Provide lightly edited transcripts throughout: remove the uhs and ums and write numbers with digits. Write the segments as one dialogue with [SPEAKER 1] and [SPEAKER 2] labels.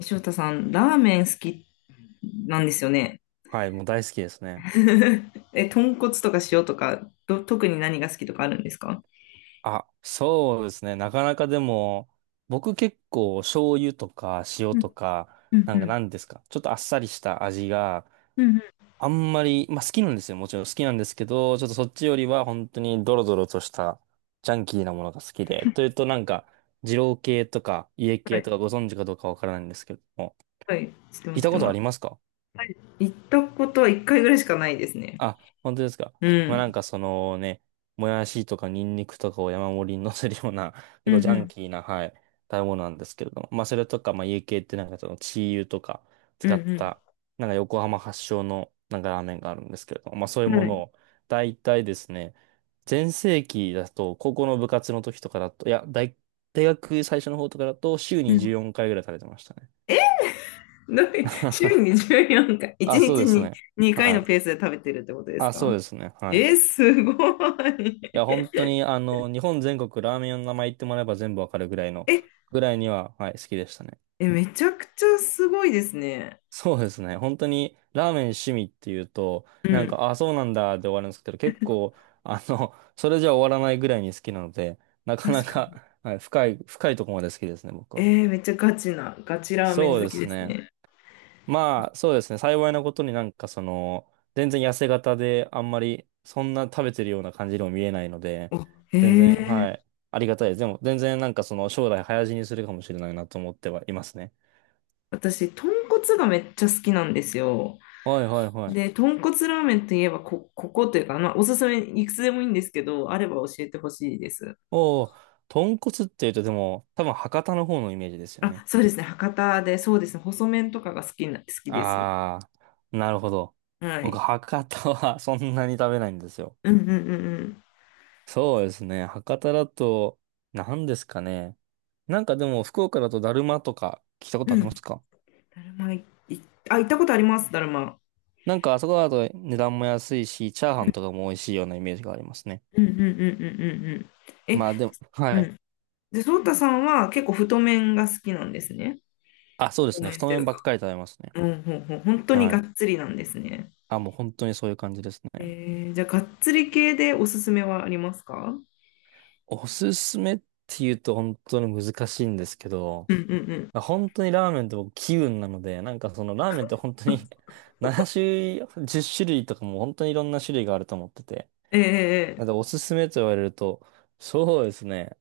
[SPEAKER 1] 翔太さん、ラーメン好きなんですよね。
[SPEAKER 2] はい、もう大好きですね。
[SPEAKER 1] え、豚骨とか塩とか、特に何が好きとかあるんですか？
[SPEAKER 2] あ、そうですね。なかなかでも、僕結構醤油とか塩とか、なんか何ですか、ちょっとあっさりした味があんまり、まあ好きなんですよ。もちろん好きなんですけど、ちょっとそっちよりは本当にドロドロとしたジャンキーなものが好きで、というとなんか、二郎系とか家
[SPEAKER 1] は
[SPEAKER 2] 系と
[SPEAKER 1] い、
[SPEAKER 2] かご存知かどうかわからないんですけども、
[SPEAKER 1] はい、知って
[SPEAKER 2] 聞
[SPEAKER 1] ま
[SPEAKER 2] い
[SPEAKER 1] す、知っ
[SPEAKER 2] た
[SPEAKER 1] て
[SPEAKER 2] こと
[SPEAKER 1] ま
[SPEAKER 2] あ
[SPEAKER 1] す。
[SPEAKER 2] りますか？
[SPEAKER 1] はい、行ったことは一回ぐらいしかないですね。
[SPEAKER 2] あ、本当ですか。
[SPEAKER 1] う
[SPEAKER 2] まあなん
[SPEAKER 1] ん。
[SPEAKER 2] かそのね、もやしとかニンニクとかを山盛りに乗せるような、結
[SPEAKER 1] うん
[SPEAKER 2] 構ジ
[SPEAKER 1] う
[SPEAKER 2] ャン
[SPEAKER 1] ん。
[SPEAKER 2] キーな、はい、食べ物なんですけれども。まあそれとか、まあ家系ってなんかそのチー油とか
[SPEAKER 1] う
[SPEAKER 2] 使っ
[SPEAKER 1] ん
[SPEAKER 2] た、なんか横浜発祥のなんかラーメンがあるんですけれども、まあそうい
[SPEAKER 1] う
[SPEAKER 2] う
[SPEAKER 1] ん、
[SPEAKER 2] も
[SPEAKER 1] は
[SPEAKER 2] の
[SPEAKER 1] い。
[SPEAKER 2] を、大体ですね、全盛期だと、高校の部活の時とかだと、いや、大学最初の方とかだと、週
[SPEAKER 1] う
[SPEAKER 2] に
[SPEAKER 1] ん。
[SPEAKER 2] 14回ぐらい食べてましたね。
[SPEAKER 1] どういう、週に 14回、1
[SPEAKER 2] あ、そう
[SPEAKER 1] 日
[SPEAKER 2] です
[SPEAKER 1] に
[SPEAKER 2] ね。
[SPEAKER 1] 2回
[SPEAKER 2] は
[SPEAKER 1] のペー
[SPEAKER 2] い。
[SPEAKER 1] スで食べてるってことです
[SPEAKER 2] あ、そう
[SPEAKER 1] か？
[SPEAKER 2] ですね。はい。
[SPEAKER 1] え、すご
[SPEAKER 2] い
[SPEAKER 1] い。
[SPEAKER 2] や、本当に、あの、日本全国ラーメン屋の名前言ってもらえば全部わかるぐらいの、
[SPEAKER 1] え、
[SPEAKER 2] ぐらいには、はい、好きでしたね。
[SPEAKER 1] え、めちゃくちゃすごいですね。
[SPEAKER 2] そうですね。本当に、ラーメン趣味っていうと、
[SPEAKER 1] う
[SPEAKER 2] なん
[SPEAKER 1] ん。
[SPEAKER 2] か、あ、そうなんだで終わるんですけど、結構、あの、それじゃ終わらないぐらいに好きなので、なかな
[SPEAKER 1] 確か
[SPEAKER 2] か、
[SPEAKER 1] に。
[SPEAKER 2] はい、深い、深いところまで好きですね、僕は。
[SPEAKER 1] めっちゃガチな、ガチラーメ
[SPEAKER 2] そう
[SPEAKER 1] ン好
[SPEAKER 2] で
[SPEAKER 1] き
[SPEAKER 2] す
[SPEAKER 1] です
[SPEAKER 2] ね。
[SPEAKER 1] ね。
[SPEAKER 2] まあ、そうですね。幸いなことになんかその、全然痩せ型で、あんまりそんな食べてるような感じにも見えないので、
[SPEAKER 1] お、へ
[SPEAKER 2] 全然、
[SPEAKER 1] え。
[SPEAKER 2] はい。ありがたいです。でも、全然なんかその、将来早死にするかもしれないなと思ってはいますね。
[SPEAKER 1] 私、豚骨がめっちゃ好きなんですよ。
[SPEAKER 2] はいはいは
[SPEAKER 1] で、
[SPEAKER 2] い。
[SPEAKER 1] 豚骨ラーメンといえば、ここというか、まあ、おすすめいくつでもいいんですけど、あれば教えてほしいです。
[SPEAKER 2] おお、豚骨っていうとでも、多分博多の方のイメージですよ
[SPEAKER 1] あ、
[SPEAKER 2] ね。
[SPEAKER 1] そうですね。博多で、そうですね。細麺とかが好きです。
[SPEAKER 2] ああ、なるほど。
[SPEAKER 1] はい。
[SPEAKER 2] 僕、博多は そんなに食べないんですよ。
[SPEAKER 1] うんうんうん
[SPEAKER 2] そうですね。博多だと、何ですかね。なんかでも、福岡だとだるまとか聞いたこ
[SPEAKER 1] う
[SPEAKER 2] とあ
[SPEAKER 1] ん。
[SPEAKER 2] り
[SPEAKER 1] う
[SPEAKER 2] ま
[SPEAKER 1] ん。
[SPEAKER 2] すか？
[SPEAKER 1] だるまい、いあ、行ったことあります、だるま。
[SPEAKER 2] なんかあそこだと値段も安いし、チャーハンとかも美味しいようなイメージがありますね。
[SPEAKER 1] うんうんうんうんうんうん。え、
[SPEAKER 2] まあでも、
[SPEAKER 1] う
[SPEAKER 2] はい。
[SPEAKER 1] ん。で、そうたさんは結構太麺が好きなんですね。
[SPEAKER 2] あ、そうで
[SPEAKER 1] 太
[SPEAKER 2] すね。
[SPEAKER 1] 麺
[SPEAKER 2] 太
[SPEAKER 1] とい
[SPEAKER 2] 麺
[SPEAKER 1] う
[SPEAKER 2] ばっ
[SPEAKER 1] か。
[SPEAKER 2] かり食べますね。
[SPEAKER 1] うん、ほんほん、本当に
[SPEAKER 2] は
[SPEAKER 1] が
[SPEAKER 2] い。
[SPEAKER 1] っつりなんですね。
[SPEAKER 2] あ、もう本当にそういう感じですね。
[SPEAKER 1] えじゃあ、がっつり系でおすすめはありますか？
[SPEAKER 2] おすすめって言うと本当に難しいんですけど、
[SPEAKER 1] うんうんうん。
[SPEAKER 2] まあ本当にラーメンって僕気分なので、なんかそのラーメンって本当に 7種類、10種類とかも本当にいろんな種類があると思ってて、
[SPEAKER 1] ええ、え
[SPEAKER 2] なんか
[SPEAKER 1] え、
[SPEAKER 2] おすすめと言われると、そうですね。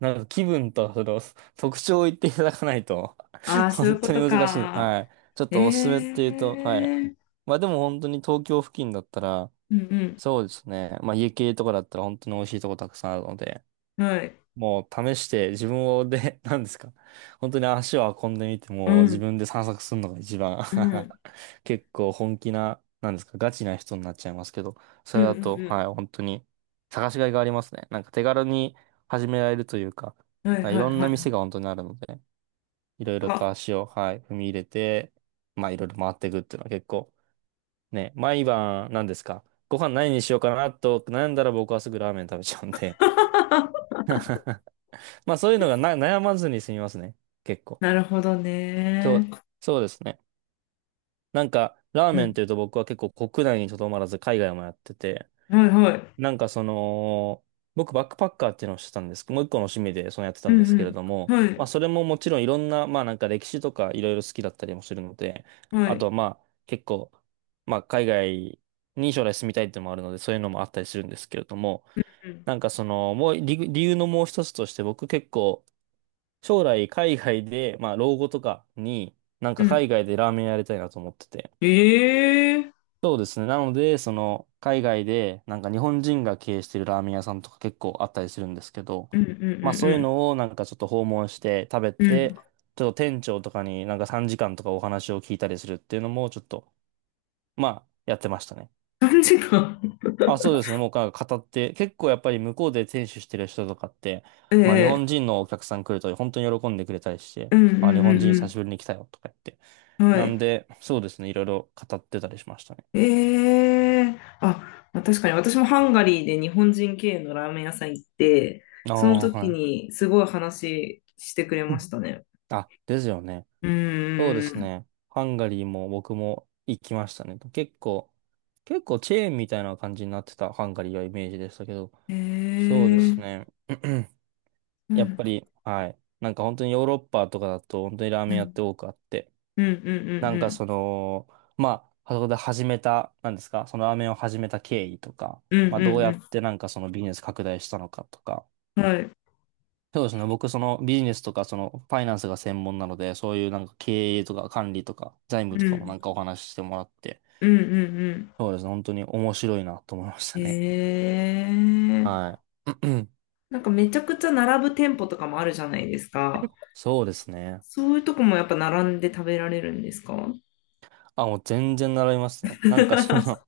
[SPEAKER 2] なんか気分とその 特徴を言っていただかないと
[SPEAKER 1] ああ ー、そうい
[SPEAKER 2] 本
[SPEAKER 1] うこ
[SPEAKER 2] 当に
[SPEAKER 1] と
[SPEAKER 2] 難しい。
[SPEAKER 1] か。
[SPEAKER 2] はい。ちょっ
[SPEAKER 1] え
[SPEAKER 2] とおすすめっていうと、はい。
[SPEAKER 1] え、
[SPEAKER 2] まあでも本当に東京付近だったら、
[SPEAKER 1] うん
[SPEAKER 2] そうですね。まあ家系とかだったら本当に美味しいとこたくさんあるので、
[SPEAKER 1] うん。はい。
[SPEAKER 2] もう試して自分をで、何ですか。本当に足を運んでみて、
[SPEAKER 1] う
[SPEAKER 2] もう自
[SPEAKER 1] ん。
[SPEAKER 2] 分で散策するのが一番
[SPEAKER 1] うん。うん
[SPEAKER 2] 結構本気な、何ですか、ガチな人になっちゃいますけど、そ
[SPEAKER 1] う
[SPEAKER 2] れだと、は
[SPEAKER 1] ん
[SPEAKER 2] い、本当に探しがいがありますね。なんか手軽に始められるというか、
[SPEAKER 1] うん。はい
[SPEAKER 2] なんかい
[SPEAKER 1] はい
[SPEAKER 2] ろん
[SPEAKER 1] は
[SPEAKER 2] な
[SPEAKER 1] い。
[SPEAKER 2] 店が本当にあるので、いろいろと
[SPEAKER 1] あ、
[SPEAKER 2] 足を、はい、踏み入れて、まあいろいろ回っていくっていうのは結構、ね、毎晩、何ですか、ご飯何にしようかなと悩んだら僕はすぐラーメン食べちゃうんでまあそういうのがな悩まずに済みますね。結構。
[SPEAKER 1] なるほど
[SPEAKER 2] そ
[SPEAKER 1] ね。
[SPEAKER 2] う、そうですね。なんか、ラー
[SPEAKER 1] う
[SPEAKER 2] メンっ
[SPEAKER 1] ん。
[SPEAKER 2] ていうと僕は結構国内にとどまらず海外もやってて、
[SPEAKER 1] はいはい。
[SPEAKER 2] なんかその、僕バックパッカーっていうのをしてたんです。もう一個の趣味でそのやってた
[SPEAKER 1] う
[SPEAKER 2] んですけれ
[SPEAKER 1] ん
[SPEAKER 2] ど
[SPEAKER 1] うん。
[SPEAKER 2] も、
[SPEAKER 1] は
[SPEAKER 2] まあ
[SPEAKER 1] い。
[SPEAKER 2] それももちろんいろんな、まあなんか歴史とかいろいろ好きだったりもするので、
[SPEAKER 1] は
[SPEAKER 2] あ
[SPEAKER 1] い。
[SPEAKER 2] とはまあ結構、まあ海外に将来住みたいっていうのもあるので、そういうのもあったりするんですけれども、
[SPEAKER 1] うん
[SPEAKER 2] なんかその、もう理由のもう一つとして僕結構、将来海外で、まあ老後とかに、なん
[SPEAKER 1] う
[SPEAKER 2] か
[SPEAKER 1] ん。
[SPEAKER 2] 海外でラーメンやりたいなと思ってて。
[SPEAKER 1] ええ、
[SPEAKER 2] そうですね。なので、その海外で、なんか日本人が経営してるラーメン屋さんとか結構あったりするんですけど、
[SPEAKER 1] うんうん
[SPEAKER 2] まあそう
[SPEAKER 1] う
[SPEAKER 2] いう
[SPEAKER 1] ん
[SPEAKER 2] のをなんかちょっと訪問して食べ
[SPEAKER 1] うん。う
[SPEAKER 2] て、
[SPEAKER 1] ん。
[SPEAKER 2] ちょっと店長とかになんか3時間とかお話を聞いたりするっていうのもちょっと、まあやってましたね。
[SPEAKER 1] 3時間。
[SPEAKER 2] あ、そうですね。もうなんか語って、結構やっぱり向こうで店主してる人とかって、
[SPEAKER 1] え
[SPEAKER 2] まあ日
[SPEAKER 1] え、
[SPEAKER 2] 本人のお客さん来ると本当に喜んでくれたりして、
[SPEAKER 1] うんう
[SPEAKER 2] あ、日
[SPEAKER 1] ん
[SPEAKER 2] 本人
[SPEAKER 1] う
[SPEAKER 2] 久
[SPEAKER 1] ん
[SPEAKER 2] しぶりに来たよとか言って。
[SPEAKER 1] うん。は
[SPEAKER 2] なん
[SPEAKER 1] い。
[SPEAKER 2] で、そうですね。いろいろ語ってたりしましたね。
[SPEAKER 1] ええ、あ、まあ確かに私もハンガリーで日本人経営のラーメン屋さん行って、
[SPEAKER 2] あ
[SPEAKER 1] その
[SPEAKER 2] あ、
[SPEAKER 1] 時
[SPEAKER 2] はい。
[SPEAKER 1] にすごい話してくれ
[SPEAKER 2] う
[SPEAKER 1] ま
[SPEAKER 2] ん、
[SPEAKER 1] したね。
[SPEAKER 2] あ、ですよね。
[SPEAKER 1] う
[SPEAKER 2] そうで
[SPEAKER 1] ー
[SPEAKER 2] す
[SPEAKER 1] ん。
[SPEAKER 2] ね。ハンガリーも僕も行きましたね。結構、結構チェーンみたいな感じになってたハンガリーはイメージでしたけど、
[SPEAKER 1] え
[SPEAKER 2] そうです
[SPEAKER 1] え、
[SPEAKER 2] ね。
[SPEAKER 1] うん、う
[SPEAKER 2] やっ
[SPEAKER 1] ん、
[SPEAKER 2] ぱり、はい。なんか本当にヨーロッパとかだと本当にラー
[SPEAKER 1] う
[SPEAKER 2] メン屋っ
[SPEAKER 1] ん、
[SPEAKER 2] て多くあって、
[SPEAKER 1] うん、う
[SPEAKER 2] な
[SPEAKER 1] ん、
[SPEAKER 2] ん
[SPEAKER 1] う
[SPEAKER 2] か
[SPEAKER 1] ん、
[SPEAKER 2] その、まあ、そこで始めた、なんですか、そのラーメンを始めた経緯とか、
[SPEAKER 1] うん、
[SPEAKER 2] まあ、どう
[SPEAKER 1] う
[SPEAKER 2] やっ
[SPEAKER 1] ん
[SPEAKER 2] てなんかそのビジネス拡大したのかとか、
[SPEAKER 1] うん、はい。
[SPEAKER 2] そうですね、僕そのビジネスとかそのファイナンスが専門なので、そういうなんか経営とか管理とか財務
[SPEAKER 1] う
[SPEAKER 2] とかもな
[SPEAKER 1] ん、
[SPEAKER 2] んかお話ししてもらって、
[SPEAKER 1] うん、うん、うん。
[SPEAKER 2] そうですね、本当に面白いなと思いましたね。
[SPEAKER 1] ええ、
[SPEAKER 2] はい。
[SPEAKER 1] なんかめちゃくちゃ並ぶ店舗とかもあるじゃないですか。
[SPEAKER 2] そうですね。
[SPEAKER 1] そういうとこもやっぱ並んで食べられるんですか？
[SPEAKER 2] あ、もう全然習いますね。なんかその、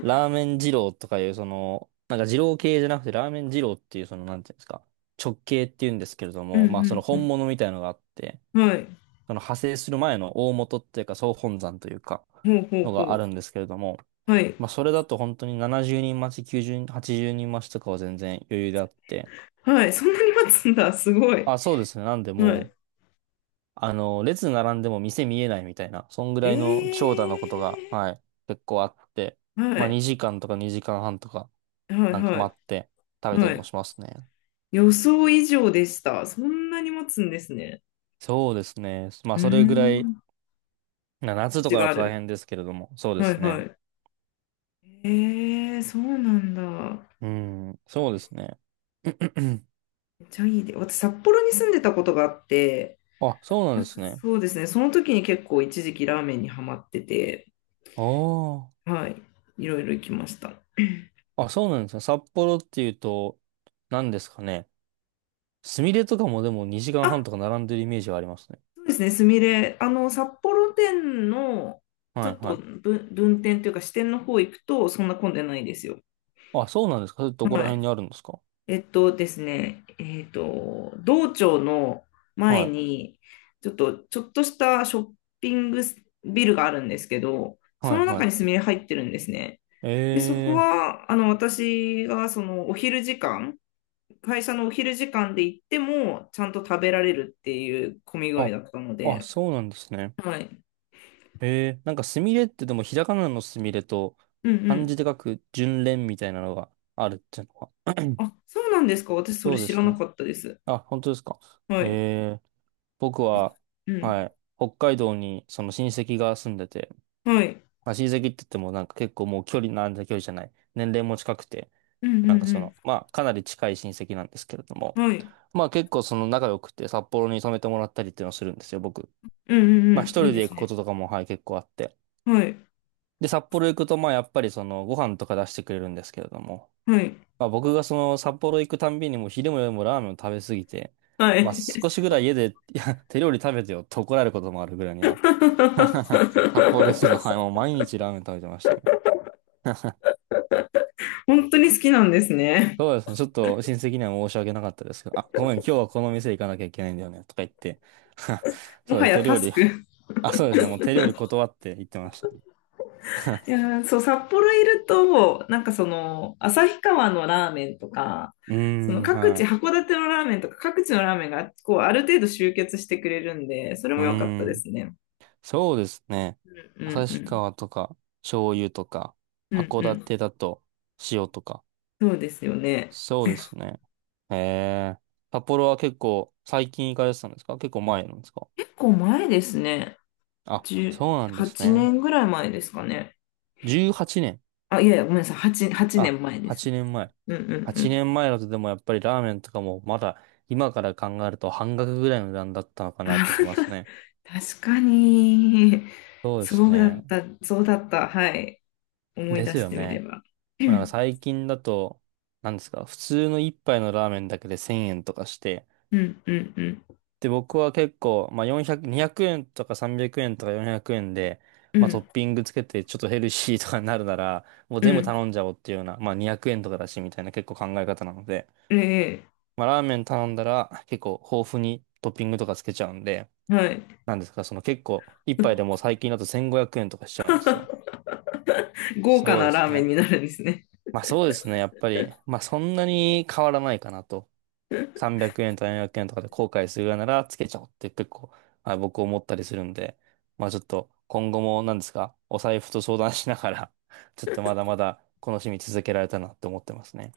[SPEAKER 2] ラーメン二郎とかいう、その、なんか二郎系じゃなくてラーメン二郎っていう、その、なんていうんですか、直系っていうんですけれど
[SPEAKER 1] う
[SPEAKER 2] も、まあその
[SPEAKER 1] ん、
[SPEAKER 2] 本物みたいのがあって、
[SPEAKER 1] うん、はい。
[SPEAKER 2] その派生する前の大元っていうか総本山というか、
[SPEAKER 1] ほうほ
[SPEAKER 2] の
[SPEAKER 1] うほ
[SPEAKER 2] があるん
[SPEAKER 1] う。
[SPEAKER 2] ですけれども、
[SPEAKER 1] はい。
[SPEAKER 2] まあそれだと本当に70人待ち、90人、80人待ちとかは全然余裕であって、
[SPEAKER 1] はい、そんなに待つんだ、すごい。
[SPEAKER 2] あ、そうですね。なんで
[SPEAKER 1] は
[SPEAKER 2] もう
[SPEAKER 1] い。
[SPEAKER 2] あの、列並んでも店見えないみたいな、そんぐらいの長
[SPEAKER 1] え
[SPEAKER 2] 蛇のことが、はい、結構あって、
[SPEAKER 1] ー、は
[SPEAKER 2] まあ
[SPEAKER 1] い、
[SPEAKER 2] 2時間とか2時間半とか、
[SPEAKER 1] はい、
[SPEAKER 2] なんか
[SPEAKER 1] は
[SPEAKER 2] 待っ
[SPEAKER 1] い、
[SPEAKER 2] て食べた
[SPEAKER 1] は
[SPEAKER 2] りも
[SPEAKER 1] い。
[SPEAKER 2] しますね。
[SPEAKER 1] 予想以上でした。そんなに待つんですね。
[SPEAKER 2] そうですね。ま
[SPEAKER 1] う
[SPEAKER 2] あ
[SPEAKER 1] ー
[SPEAKER 2] それぐらい、
[SPEAKER 1] ん、
[SPEAKER 2] な
[SPEAKER 1] 価
[SPEAKER 2] 夏と
[SPEAKER 1] 値
[SPEAKER 2] か
[SPEAKER 1] が
[SPEAKER 2] だ
[SPEAKER 1] あ
[SPEAKER 2] と大
[SPEAKER 1] る。
[SPEAKER 2] 変ですけれども、そうで
[SPEAKER 1] は
[SPEAKER 2] す
[SPEAKER 1] い、は
[SPEAKER 2] ね。
[SPEAKER 1] い。えー、そうなんだ。
[SPEAKER 2] うん、そうですね。
[SPEAKER 1] めっちゃいいで。私、札幌に住んでたことがあって、
[SPEAKER 2] あ、そうなんですね。
[SPEAKER 1] そうですね、その時に結構一時期ラーメンにハマってて、
[SPEAKER 2] あ
[SPEAKER 1] はい、いろいろ行きました。
[SPEAKER 2] あ。あ、そうなんですね。札幌っていうと、何ですかね。すみれとかもでも2時間半
[SPEAKER 1] あ、
[SPEAKER 2] とか並んでるイメージはありますね。
[SPEAKER 1] そうですね、すみれ。あの、札幌店の、ちょ
[SPEAKER 2] はい
[SPEAKER 1] っ
[SPEAKER 2] は
[SPEAKER 1] と
[SPEAKER 2] い。
[SPEAKER 1] 分、分店というか支店の方行くと、そんな混んでないですよ。
[SPEAKER 2] あ、そうなんですか。それどこら
[SPEAKER 1] はい。
[SPEAKER 2] 辺にあるんですか？
[SPEAKER 1] えっとですね、えっと、道庁の前
[SPEAKER 2] はい、
[SPEAKER 1] に、ちょっとしたショッピングビルがあるんですけど、そ
[SPEAKER 2] はい、
[SPEAKER 1] の中
[SPEAKER 2] は
[SPEAKER 1] にすみれ入ってるんですね。
[SPEAKER 2] い。
[SPEAKER 1] で、そこ
[SPEAKER 2] えー、
[SPEAKER 1] は、あの、私が、その、お昼時間、会社のお昼時間で行っても、ちゃんと食べられるっていう混み具合
[SPEAKER 2] あ、
[SPEAKER 1] だったの
[SPEAKER 2] あ、
[SPEAKER 1] で、
[SPEAKER 2] そうなんですね。
[SPEAKER 1] はい。
[SPEAKER 2] えー、なんかすみれってでもひらがなのすみれと
[SPEAKER 1] う
[SPEAKER 2] 漢
[SPEAKER 1] ん、
[SPEAKER 2] 字で書く順連みたいなのがあるっていうのは。
[SPEAKER 1] あ、そうなんですか。私、それ
[SPEAKER 2] そうで
[SPEAKER 1] 知ら
[SPEAKER 2] す
[SPEAKER 1] な
[SPEAKER 2] ね。
[SPEAKER 1] かったです。
[SPEAKER 2] あ、本当ですか。
[SPEAKER 1] はい。
[SPEAKER 2] ええ僕
[SPEAKER 1] え、
[SPEAKER 2] は、
[SPEAKER 1] う
[SPEAKER 2] は
[SPEAKER 1] ん。
[SPEAKER 2] い、北海道にその親戚が住んでて、
[SPEAKER 1] はい。
[SPEAKER 2] まあ、親戚って言ってもなんか結構もう距離じゃない。年齢も近くて、
[SPEAKER 1] うん
[SPEAKER 2] なん
[SPEAKER 1] う
[SPEAKER 2] かその、
[SPEAKER 1] ん
[SPEAKER 2] まあかなり近い親戚なんですけれども、
[SPEAKER 1] うん。はい。
[SPEAKER 2] まあ結構その仲良くて札幌に泊めてもらったりっていうのをするんですよ、僕。
[SPEAKER 1] うんうん
[SPEAKER 2] まあ一
[SPEAKER 1] うん。いい
[SPEAKER 2] 人
[SPEAKER 1] で
[SPEAKER 2] で
[SPEAKER 1] す
[SPEAKER 2] 行くこ
[SPEAKER 1] ね。
[SPEAKER 2] ととかも、はい、結構あって。
[SPEAKER 1] はい。
[SPEAKER 2] で、札幌行くと、まあやっぱりそのご飯とか出してくれるんですけれども、
[SPEAKER 1] はい。
[SPEAKER 2] まあ僕がその札幌行くたんびにもう昼も夜もラーメンを食べ過ぎて、
[SPEAKER 1] は
[SPEAKER 2] まあ
[SPEAKER 1] い。
[SPEAKER 2] 少しぐらい家で、いや、手料理食べてよって怒られることもあるぐらいには。札幌ですけど、はい、もう 毎日ラーメン食べてましたね。
[SPEAKER 1] 本当に好きなんですね。
[SPEAKER 2] そうですね。ちょっと親戚には申し訳なかったですけど、あ、ごめん、今日はこの店行かなきゃいけないんだよね、とか言って。
[SPEAKER 1] も
[SPEAKER 2] そう
[SPEAKER 1] は
[SPEAKER 2] です、
[SPEAKER 1] や
[SPEAKER 2] 手
[SPEAKER 1] タ
[SPEAKER 2] 料
[SPEAKER 1] ス
[SPEAKER 2] 理。
[SPEAKER 1] ク。い
[SPEAKER 2] あ、そうですね。もう手料理断って言ってましたね。
[SPEAKER 1] や ー、そう、札幌いると、なんかその、旭川のラーメンとか、
[SPEAKER 2] うー
[SPEAKER 1] その
[SPEAKER 2] ん、
[SPEAKER 1] 各
[SPEAKER 2] は
[SPEAKER 1] 地、
[SPEAKER 2] い。
[SPEAKER 1] 函館のラーメンとか、各地のラーメンが、こう、ある程度集結してくれるんで、それ
[SPEAKER 2] う
[SPEAKER 1] も良かっ
[SPEAKER 2] ー
[SPEAKER 1] たです
[SPEAKER 2] ん。
[SPEAKER 1] ね。
[SPEAKER 2] そうですね。
[SPEAKER 1] うん
[SPEAKER 2] 旭
[SPEAKER 1] う
[SPEAKER 2] 川とか、醤油とか、
[SPEAKER 1] ん。うん
[SPEAKER 2] 函
[SPEAKER 1] うん。
[SPEAKER 2] 館だと、塩とか。
[SPEAKER 1] そうですよね。
[SPEAKER 2] そうですね。へえ。札幌は結構、最近行かれてたんですか、結構前なんですか？
[SPEAKER 1] 構前ですね。
[SPEAKER 2] あ、そうなんです
[SPEAKER 1] 8
[SPEAKER 2] ね。
[SPEAKER 1] 年ぐらい前ですかね。
[SPEAKER 2] 18年。
[SPEAKER 1] あ、いやいや、ごめんなさい。8
[SPEAKER 2] あ、
[SPEAKER 1] 年前です。
[SPEAKER 2] 8年前。
[SPEAKER 1] うんうんう
[SPEAKER 2] 8
[SPEAKER 1] ん。
[SPEAKER 2] 年前だとでもやっぱりラーメンとかもまだ今から考えると半額ぐらいの値段だったの
[SPEAKER 1] あ、
[SPEAKER 2] かなと思います ね。
[SPEAKER 1] 確かに、
[SPEAKER 2] そうです
[SPEAKER 1] そうだ
[SPEAKER 2] ね。
[SPEAKER 1] った、そうだった。はい。思い
[SPEAKER 2] で
[SPEAKER 1] 出
[SPEAKER 2] す
[SPEAKER 1] し
[SPEAKER 2] よ
[SPEAKER 1] てみれ
[SPEAKER 2] ね。
[SPEAKER 1] ば。う
[SPEAKER 2] まあなんか
[SPEAKER 1] ん
[SPEAKER 2] 最近だと、なんですか、普通の一杯のラーメンだけで1000円とかして、
[SPEAKER 1] うんうんうん
[SPEAKER 2] で、僕は結構、まあ400、200円とか300円とか400円で、
[SPEAKER 1] う
[SPEAKER 2] まあトッ
[SPEAKER 1] ん。
[SPEAKER 2] ピングつけてちょっとヘルシーとかになるなら、もう
[SPEAKER 1] う
[SPEAKER 2] 全部
[SPEAKER 1] ん、
[SPEAKER 2] 頼んじゃおうっていうような、まあ200円とかだしみたいな結構考え方なので、
[SPEAKER 1] ええ、
[SPEAKER 2] まあラーメン頼んだら結構豊富にトッピングとかつけちゃうんで、
[SPEAKER 1] はい。
[SPEAKER 2] なんですか、その結構一杯でもう最近だと1500円とかしちゃうんですよ。
[SPEAKER 1] 豪華
[SPEAKER 2] そう
[SPEAKER 1] な
[SPEAKER 2] です
[SPEAKER 1] ラーメン
[SPEAKER 2] ね。
[SPEAKER 1] になるんですね。
[SPEAKER 2] まあそうですね、やっぱり、まあそんなに変わらないかなと。300円とか400円とかで後悔するようならつけちゃおうって結構、はい、僕思ったりするんで、まあちょっと今後も何ですか、お財布と相談しながら ちょっとまだまだこの趣味続けられたなって思ってますね。